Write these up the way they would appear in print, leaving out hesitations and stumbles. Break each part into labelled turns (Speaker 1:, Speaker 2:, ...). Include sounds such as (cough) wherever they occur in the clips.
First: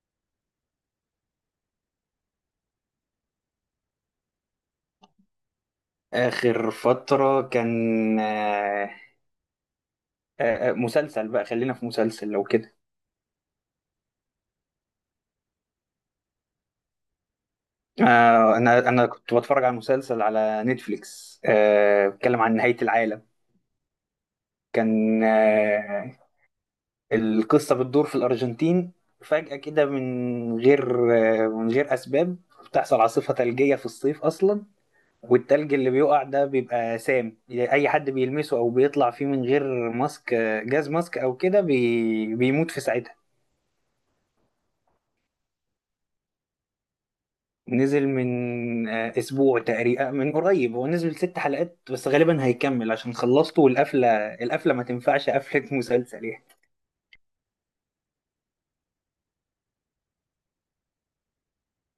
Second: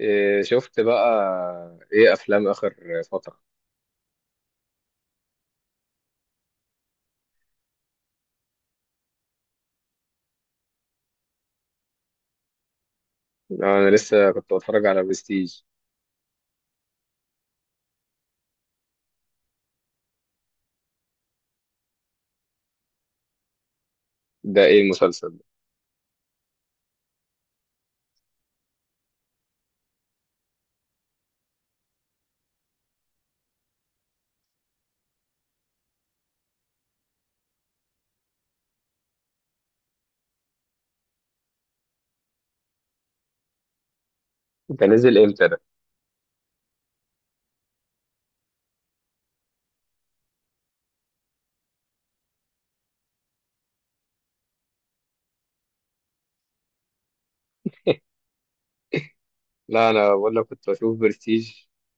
Speaker 1: إيه، شفت بقى ايه افلام اخر فتره؟
Speaker 2: آخر فترة كان مسلسل بقى خلينا في مسلسل لو كده.
Speaker 1: انا لسه كنت بتفرج على برستيج.
Speaker 2: أنا كنت بتفرج على مسلسل على نتفليكس، بيتكلم عن نهاية العالم.
Speaker 1: ده ايه
Speaker 2: كان
Speaker 1: المسلسل ده؟
Speaker 2: القصة بتدور في الأرجنتين، فجأة كده من غير من غير أسباب بتحصل عاصفة ثلجية في الصيف أصلا. والتلج اللي بيقع ده بيبقى سام، أي حد بيلمسه أو بيطلع فيه من غير ماسك، جاز ماسك أو كده بيموت في ساعتها.
Speaker 1: ده نزل امتى ده؟
Speaker 2: نزل من اسبوع تقريبا، من قريب. هو نزل ست حلقات بس، غالبا هيكمل عشان خلصته والقفله. القفله ما تنفعش قفله (laughs) مسلسل يعني.
Speaker 1: لا انا بقول لك كنت بشوف برستيج.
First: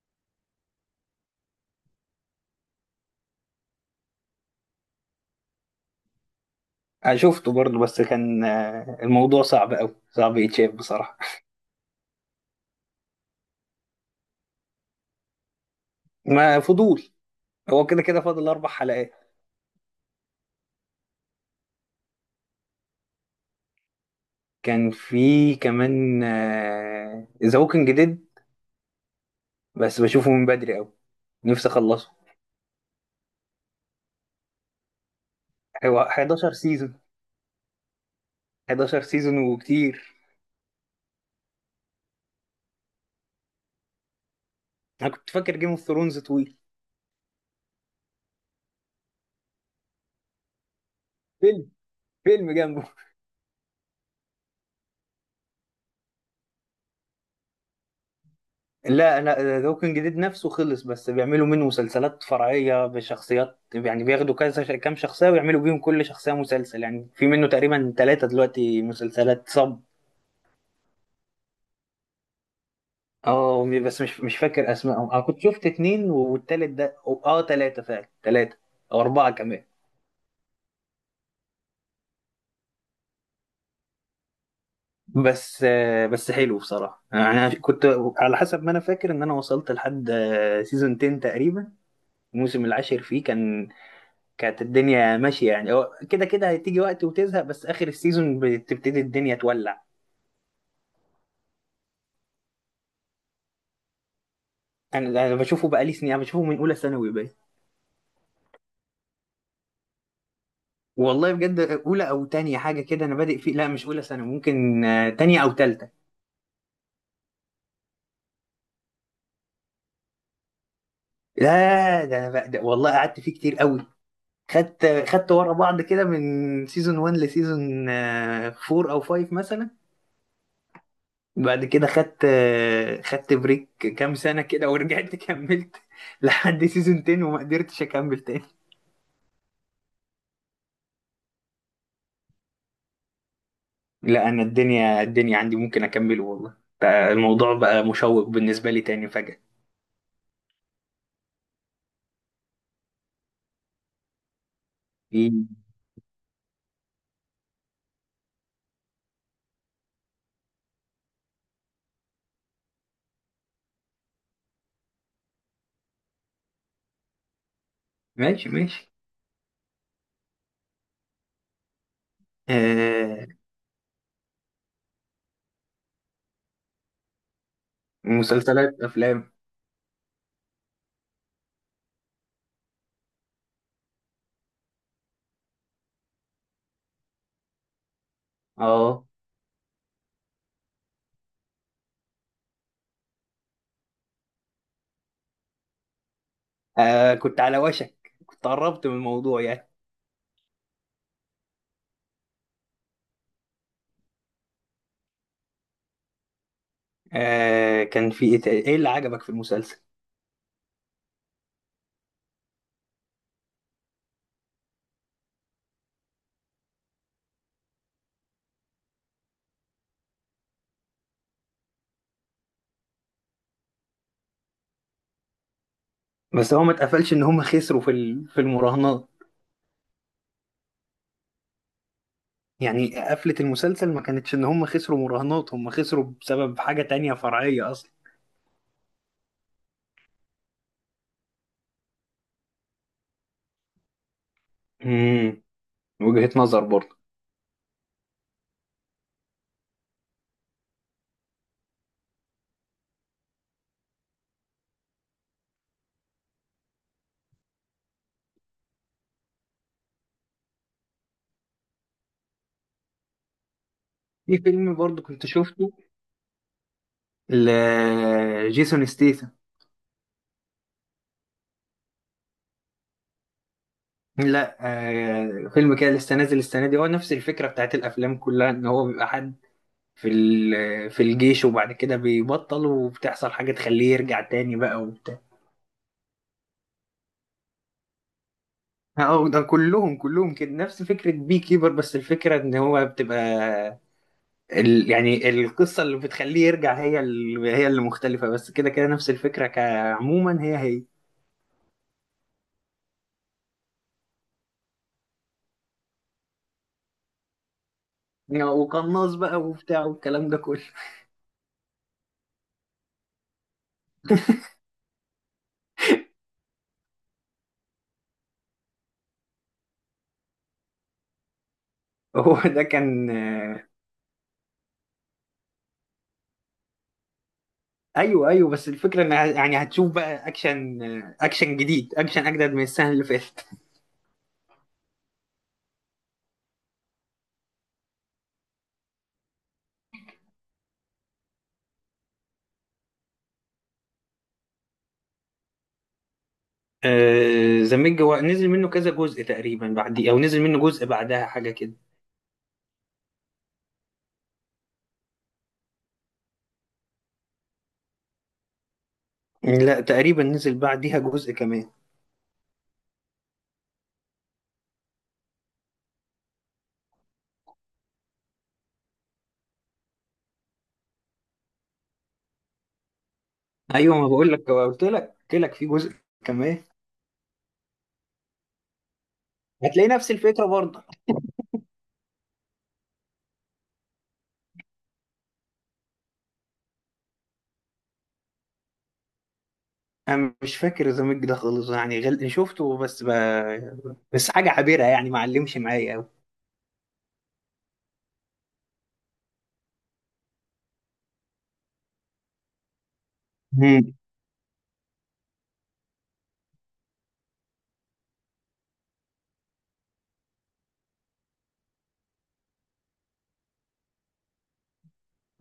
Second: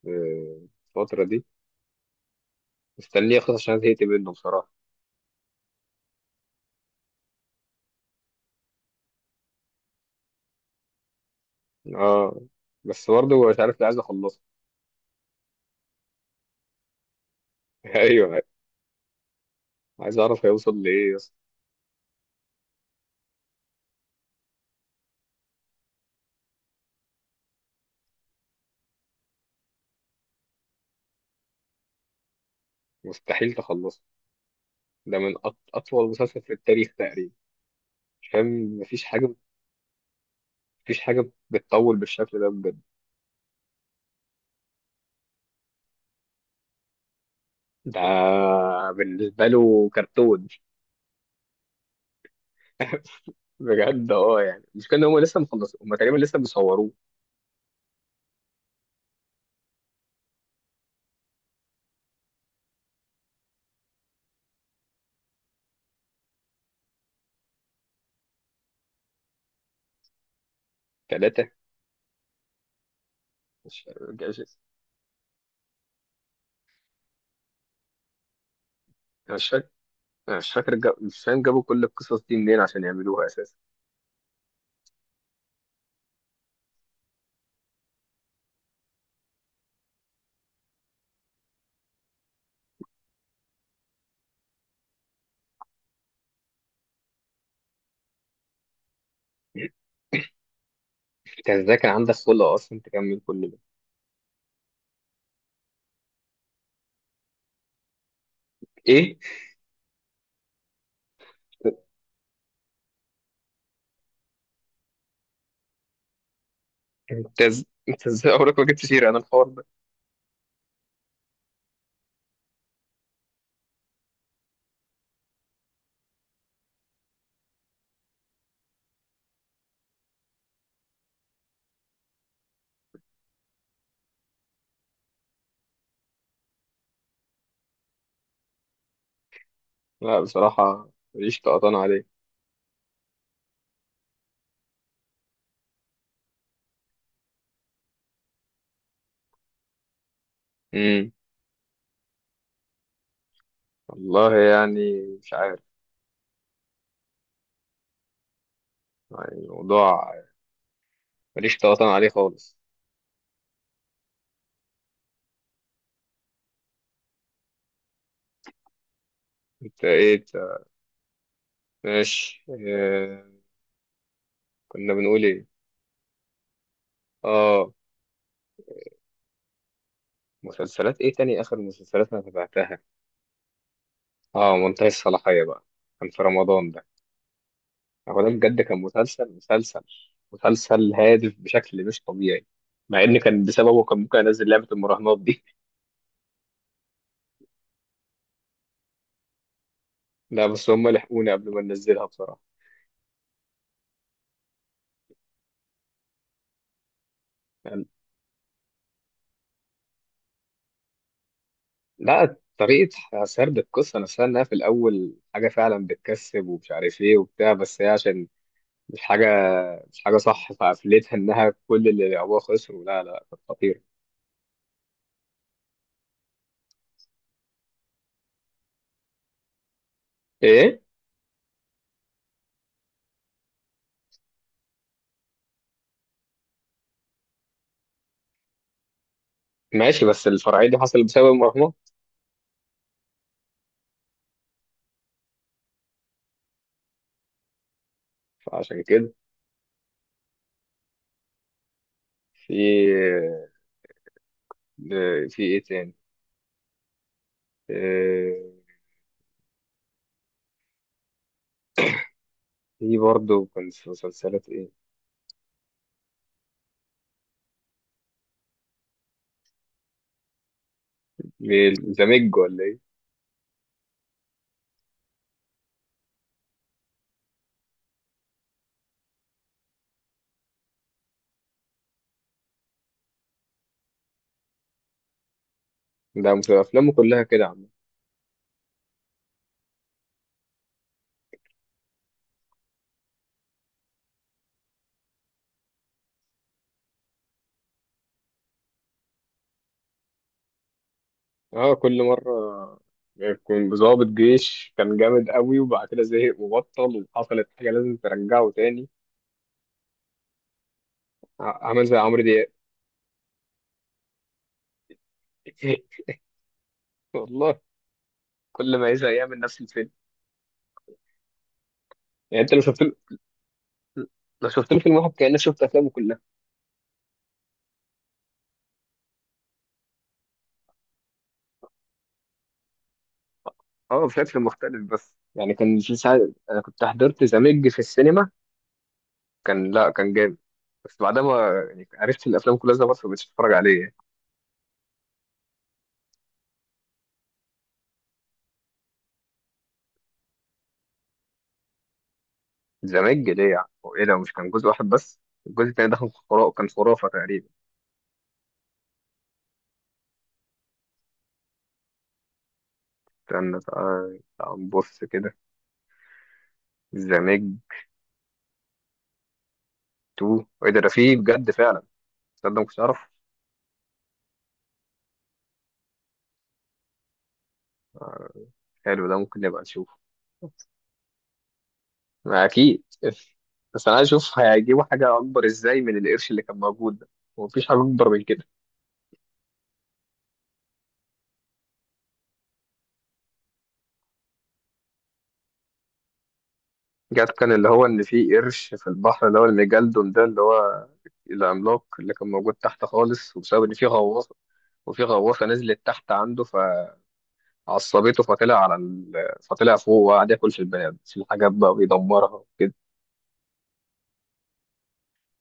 Speaker 1: إيه، الفتره دي مستنيه اخلص عشان زهقت منه بصراحه.
Speaker 2: أنا شفته برضه بس كان الموضوع صعب قوي، صعب يتشاف بصراحه.
Speaker 1: اه، بس برضه مش عارف ليه عايز اخلصه.
Speaker 2: ما فضول. هو
Speaker 1: (laughs)
Speaker 2: كده كده
Speaker 1: ايوه،
Speaker 2: فاضل اربع حلقات.
Speaker 1: عايز اعرف هيوصل لايه يا اسطى.
Speaker 2: كان في كمان ذا ووكينج ديد، بس بشوفه من بدري قوي، نفسي اخلصه.
Speaker 1: مستحيل تخلصه، ده من
Speaker 2: هو
Speaker 1: اطول مسلسل في
Speaker 2: 11
Speaker 1: التاريخ
Speaker 2: سيزون.
Speaker 1: تقريبا. مش فاهم،
Speaker 2: 11
Speaker 1: مفيش حاجه،
Speaker 2: سيزون وكتير.
Speaker 1: مفيش حاجه بتطول بالشكل ده بجد.
Speaker 2: انا كنت فاكر جيم اوف ثرونز طويل.
Speaker 1: ده بالنسبه له كرتون.
Speaker 2: فيلم، فيلم جنبه.
Speaker 1: (laughs) بجد اه، يعني مش كان هم لسه مخلصين؟ هم تقريبا لسه بيصوروه.
Speaker 2: لا انا ذا ووكينج ديد نفسه خلص، بس بيعملوا منه مسلسلات فرعيه بشخصيات، يعني بياخدوا كذا كام شخصيه ويعملوا بيهم كل شخصيه مسلسل، يعني في منه تقريبا ثلاثه دلوقتي مسلسلات صب.
Speaker 1: ثلاثة،
Speaker 2: اه
Speaker 1: مش
Speaker 2: بس مش
Speaker 1: مش
Speaker 2: فاكر اسمائهم، انا كنت شفت اتنين والتالت ده، اه، ثلاثه فعلا، ثلاثه او اربعه
Speaker 1: مش
Speaker 2: كمان.
Speaker 1: فاكر، مش فاهم جابوا كل القصص دي منين عشان يعملوها اساسا.
Speaker 2: بس بس حلو بصراحه. يعني انا كنت، على حسب ما انا فاكر، ان انا وصلت لحد سيزون 10 تقريبا. الموسم العاشر فيه كان، كانت الدنيا ماشيه، يعني هو كده كده هتيجي وقت وتزهق، بس اخر السيزون بتبتدي الدنيا تولع.
Speaker 1: انت ازاي كان عندك خلق اصلا تكمل كل ده؟
Speaker 2: انا بشوفه بقالي سنين. انا بشوفه من اولى ثانوي بقى.
Speaker 1: ايه،
Speaker 2: والله بجد اولى او تانية حاجه كده انا بادئ فيه. لا مش اولى ثانوي، ممكن تانية او تالتة.
Speaker 1: انت ازاي عمرك ما جبت سيرة انا الحوار ده؟
Speaker 2: لا ده انا بقى ده والله قعدت فيه كتير قوي. خدت ورا بعض كده من سيزون 1 لسيزون 4 او 5 مثلا. بعد كده خدت خدت بريك كام سنه كده، ورجعت كملت (laughs) لحد سيزون 10 وما قدرتش اكمل تاني.
Speaker 1: لا بصراحة ماليش طقطان عليه.
Speaker 2: لا انا الدنيا عندي ممكن اكمله، والله بقى الموضوع بقى مشوق بالنسبه لي تاني فجأة.
Speaker 1: امم والله يعني مش
Speaker 2: إيه.
Speaker 1: عارف، يعني الموضوع ماليش طقطان عليه خالص.
Speaker 2: ماشي ماشي.
Speaker 1: انت ايه؟ انت ماشي
Speaker 2: آه.
Speaker 1: كنا بنقول ايه؟ اه،
Speaker 2: مسلسلات، افلام.
Speaker 1: مسلسلات ايه تاني اخر مسلسلات انا تابعتها؟ اه، منتهي الصلاحية بقى، كان في رمضان ده. هو ده بجد كان
Speaker 2: اه.
Speaker 1: مسلسل مسلسل هادف بشكل مش طبيعي، مع ان كان بسببه كان ممكن انزل لعبة المراهنات دي.
Speaker 2: كنت على وشك، كنت قربت من الموضوع يعني.
Speaker 1: (laughs) لا، بس هم لحقوني قبل ما ننزلها بصراحة.
Speaker 2: آه،
Speaker 1: يعني
Speaker 2: كان في ايه تاني؟ ايه اللي عجبك في المسلسل؟
Speaker 1: لا، طريقة سرد القصة نفسها انها في الاول حاجة فعلا بتكسب ومش عارف ايه وبتاع، بس هي عشان مش حاجة، مش حاجة صح فقفلتها انها كل اللي لعبوها خسروا. لا لا، كانت خطيرة.
Speaker 2: بس هو ما اتقفلش ان هم خسروا في المراهنات.
Speaker 1: ايه،
Speaker 2: يعني قفلة المسلسل ما كانتش ان هم خسروا مراهنات، هم خسروا بسبب حاجة تانية فرعية اصلا.
Speaker 1: ماشي بس الفرعية دي حصلت بسبب المراهنات.
Speaker 2: امم. وجهة نظر برضه.
Speaker 1: فعشان كده، في في ايه تاني؟ آه، في برضه كانت في
Speaker 2: في
Speaker 1: مسلسلات ايه؟
Speaker 2: فيلم برضه كنت شفته، لجيسون ستيثم.
Speaker 1: زمج ولا ايه؟
Speaker 2: لا آه فيلم كده لسه نازل السنه دي، هو نفس الفكره بتاعت الافلام كلها، ان هو بيبقى حد في الجيش وبعد كده بيبطل وبتحصل حاجه تخليه يرجع تاني بقى وبتاع.
Speaker 1: ده افلامه كلها كده عم.
Speaker 2: اه ده كلهم كده نفس فكره بي كيبر، بس الفكره ان هو بتبقى، ال، يعني القصه اللي بتخليه يرجع هي ال هي اللي مختلفه، بس كده كده نفس الفكره، كعموما هي هي.
Speaker 1: اه كل مرة يكون ضابط جيش كان جامد قوي وبعد كده زهق وبطل وحصلت حاجة لازم ترجعه
Speaker 2: آه،
Speaker 1: تاني.
Speaker 2: وقناص بقى وبتاع والكلام ده كله.
Speaker 1: عمل زي عمرو دياب. (laughs) والله كل ما يزهق يعمل نفس الفيلم.
Speaker 2: (laughs) هو
Speaker 1: يعني انت لو
Speaker 2: ده
Speaker 1: شفت له
Speaker 2: كان
Speaker 1: لو شفت له فيلم واحد كأنك شفت افلامه كلها.
Speaker 2: ايوه ايوه بس الفكره ان يعني هتشوف بقى اكشن، اكشن جديد، اكشن اجدد من السنه اللي فاتت.
Speaker 1: اه بشكل مختلف، بس يعني كان في ساعة انا كنت حضرت زمج في السينما، كان لا كان جامد، بس بعدها ما يعني عرفت إن الافلام كلها زي بعض فمبقتش اتفرج عليه يعني.
Speaker 2: (laughs) ذا ميج هو نزل منه كذا جزء تقريبا، بعد، او نزل منه جزء بعدها حاجه كده.
Speaker 1: زمان جديع هو ايه ده؟ مش كان جزء واحد بس؟ الجزء التاني ده كان خرافة، كان خرافة تقريبا.
Speaker 2: لا تقريبا نزل بعديها جزء كمان.
Speaker 1: استنى، تعال تعال نبص كده. زمان تو، ايه ده؟ ده فيه بجد فعلا؟ تصدق ما كنتش اعرف.
Speaker 2: ايوه ما بقول لك، قلت لك قلت لك في جزء كمان.
Speaker 1: حلو ده، ممكن نبقى
Speaker 2: هتلاقي
Speaker 1: نشوفه.
Speaker 2: نفس الفكره برضه.
Speaker 1: ما اكيد. بس انا عايز اشوف هيجيبوا حاجة اكبر ازاي من القرش اللي كان موجود ده؟ ومفيش حاجة اكبر من كده.
Speaker 2: انا مش فاكر ذا ميج ده خالص، يعني شفته بس بس حاجه عابره، يعني ما علمش معايا قوي.
Speaker 1: جت كان اللي هو ان في قرش في البحر اللي هو الميجالدون ده، اللي هو العملاق اللي كان موجود تحت خالص، وبسبب ان في
Speaker 2: امم.
Speaker 1: غواصه، وفي غواصه نزلت تحت عنده فعصبته فطلع على ال... فطلع فوق وقعد ياكل في البنات في الحاجات بقى ويدمرها وكده.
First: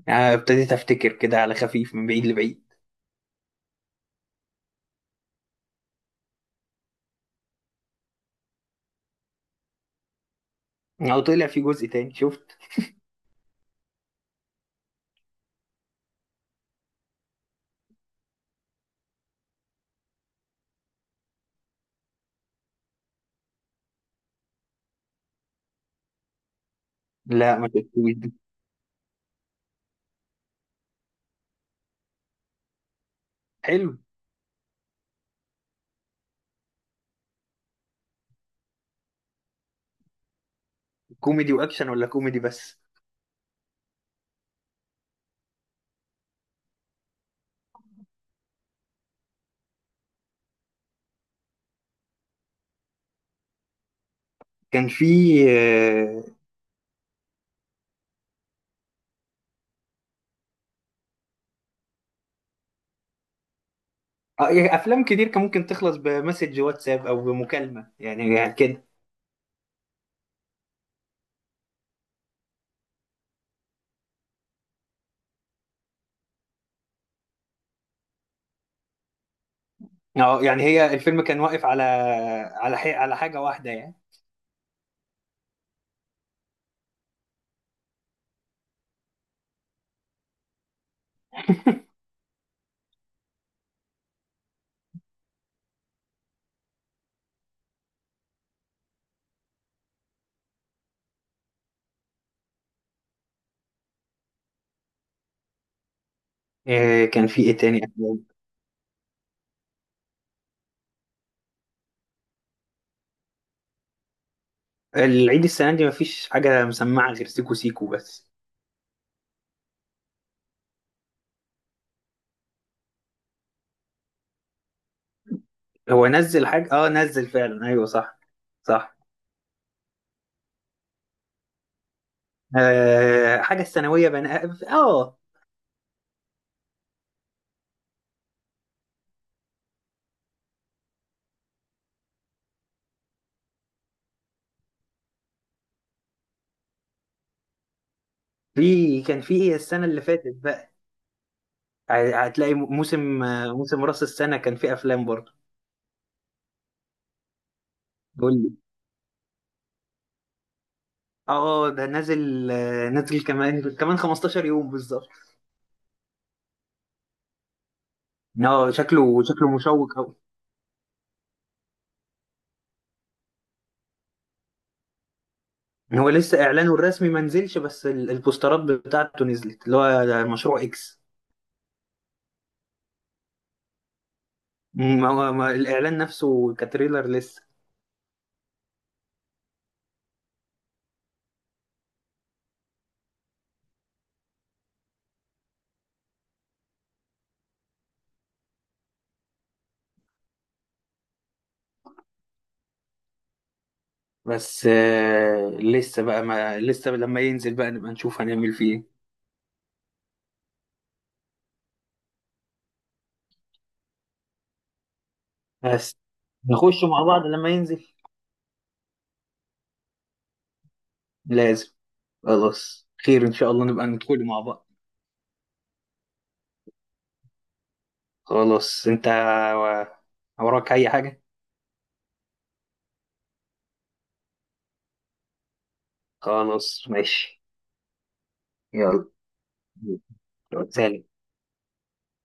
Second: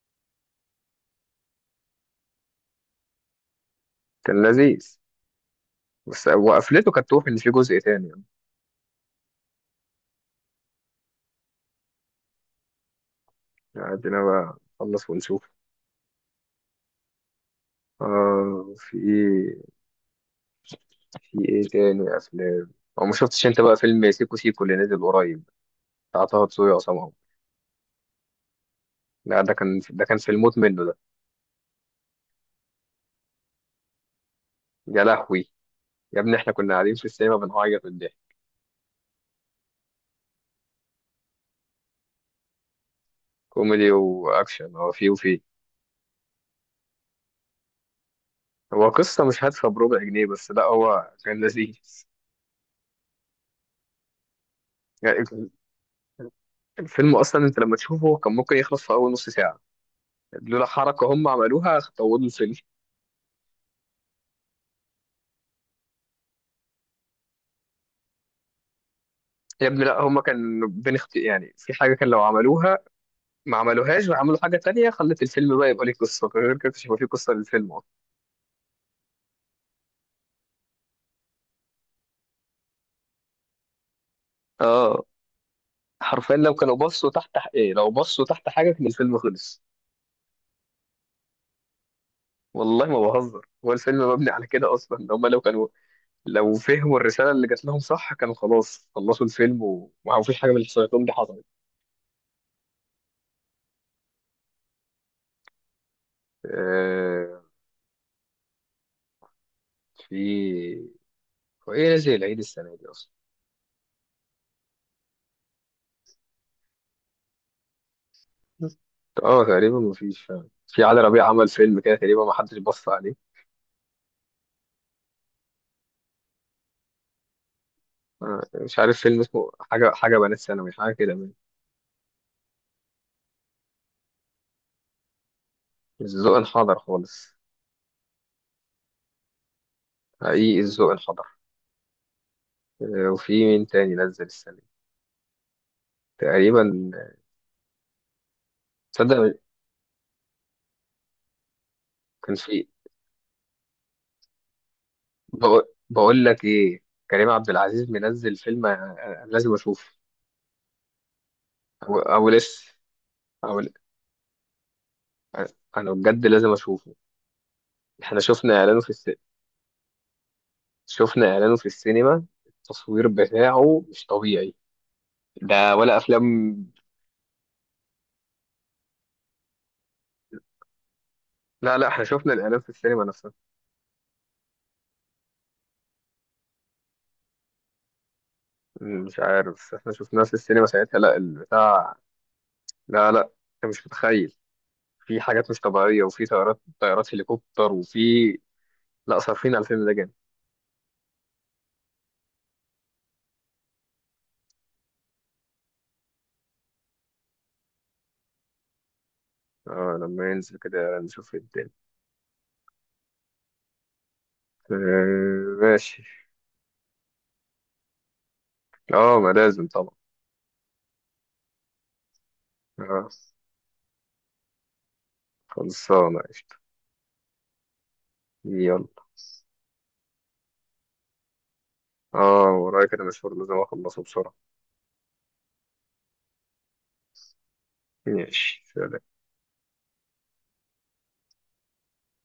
Speaker 2: ابتديت افتكر كده على خفيف من بعيد لبعيد.
Speaker 1: كان لذيذ، بس وقفلته كانت توفي ان في جزء تاني يعني.
Speaker 2: او طلع في جزء تاني، شفت؟
Speaker 1: عندنا بقى نخلص ونشوف. في ايه؟ في ايه تاني افلام؟ او ما شفتش انت بقى فيلم سيكو سيكو اللي نزل قريب، بتاع طه دسوقي وعصام عمر؟
Speaker 2: لا ما كانت كوميدي؟
Speaker 1: لا، ده كان في الموت منه ده.
Speaker 2: حلو.
Speaker 1: يا لهوي، يا ابني احنا كنا قاعدين في السينما بنعيط من الضحك.
Speaker 2: كوميدي واكشن ولا كوميدي بس؟
Speaker 1: كوميدي واكشن، هو فيه وفيه. هو قصة مش هادفة بربع جنيه، بس لا هو كان لذيذ
Speaker 2: كان في
Speaker 1: يعني.
Speaker 2: آه،
Speaker 1: الفيلم اصلا انت لما تشوفه كان ممكن يخلص في اول نص ساعة، لولا حركة هم عملوها طولوا الفيلم.
Speaker 2: يعني افلام كتير كان ممكن تخلص بمسج واتساب او بمكالمه، يعني، يعني كده.
Speaker 1: يا ابني لا، هم كان بين اخت... يعني في حاجة كان لو عملوها ما عملوهاش، وعملوا حاجة تانية خلت الفيلم بقى يبقى ليه قصة، غير كده مش هيبقى فيه قصة للفيلم اصلا.
Speaker 2: اه يعني هي الفيلم كان واقف على، على على حاجه واحده يعني.
Speaker 1: اه، حرفيا لو كانوا بصوا تحت ايه، لو بصوا تحت حاجة كان الفيلم خلص. والله ما بهزر، هو الفيلم مبني على كده اصلا، ان هم لو كانوا، لو فهموا الرساله اللي جات لهم صح كانوا خلاص خلصوا الفيلم وما فيش حاجه من اللي حصلت لهم دي حصلت.
Speaker 2: آه، كان في
Speaker 1: آه،
Speaker 2: ايه تاني أفلام؟
Speaker 1: في هو ايه نزل العيد السنه دي اصلا؟
Speaker 2: العيد السنه دي مفيش حاجه مسمعه غير سيكو سيكو بس.
Speaker 1: اه تقريبا ما فيش فعلا، في علي ربيع عمل فيلم كده تقريبا ما حدش بص عليه.
Speaker 2: هو نزل حاجه، اه نزل فعلا ايوه صح.
Speaker 1: مش
Speaker 2: صح،
Speaker 1: عارف فيلم اسمه حاجه، حاجه بنات ثانوي حاجه كده من
Speaker 2: حاجه الثانويه بنقى، اه.
Speaker 1: الذوق انحدر خالص، حقيقي الذوق انحدر. وفي مين تاني نزل السنه دي؟ تقريبا،
Speaker 2: في، كان في
Speaker 1: تصدق
Speaker 2: ايه السنه اللي فاتت بقى؟
Speaker 1: كان
Speaker 2: هتلاقي
Speaker 1: في.
Speaker 2: موسم، موسم راس السنة كان فيه أفلام برضه.
Speaker 1: بقول لك ايه، كريم عبد العزيز
Speaker 2: قول
Speaker 1: منزل
Speaker 2: لي.
Speaker 1: فيلم أنا لازم اشوفه.
Speaker 2: اه ده
Speaker 1: أو
Speaker 2: نازل،
Speaker 1: لسه،
Speaker 2: نازل
Speaker 1: او ل-
Speaker 2: كمان كمان 15 يوم بالظبط.
Speaker 1: آه، انا بجد لازم اشوفه. احنا شفنا
Speaker 2: اه
Speaker 1: اعلانه في الس...
Speaker 2: شكله، شكله مشوق قوي.
Speaker 1: شفنا اعلانه في السينما، التصوير بتاعه مش طبيعي. ده ولا
Speaker 2: هو لسه
Speaker 1: افلام؟
Speaker 2: اعلانه الرسمي ما نزلش، بس البوسترات بتاعته نزلت، اللي هو ده مشروع اكس.
Speaker 1: لا لا، احنا شفنا الاعلان في السينما نفسها.
Speaker 2: ما هو ما الاعلان نفسه كتريلر لسه.
Speaker 1: مش عارف، بس احنا شفناه في السينما ساعتها، لا البتاع. لا لا، انت مش متخيل، في حاجات مش طبيعية، وفي طيارات، طيارات هليكوبتر، وفي، لا صارفين على الفيلم ده جامد.
Speaker 2: بس لسه بقى ما لسه لما ينزل بقى نبقى نشوف هنعمل فيه ايه.
Speaker 1: اه لما ينزل كده نشوف الدنيا. آه،
Speaker 2: بس
Speaker 1: ماشي.
Speaker 2: نخش مع بعض لما ينزل.
Speaker 1: اه ما لازم طبعا.
Speaker 2: لازم. خلاص
Speaker 1: آه،
Speaker 2: خير ان شاء الله نبقى ندخل مع بعض.
Speaker 1: خلصانة قشطة. يلا،
Speaker 2: خلاص انت، وراك اي حاجة؟
Speaker 1: اه ورايا كده مشوار لازم اخلصه بسرعة.
Speaker 2: خلاص ماشي.
Speaker 1: ماشي سلام.
Speaker 2: يلا سلام.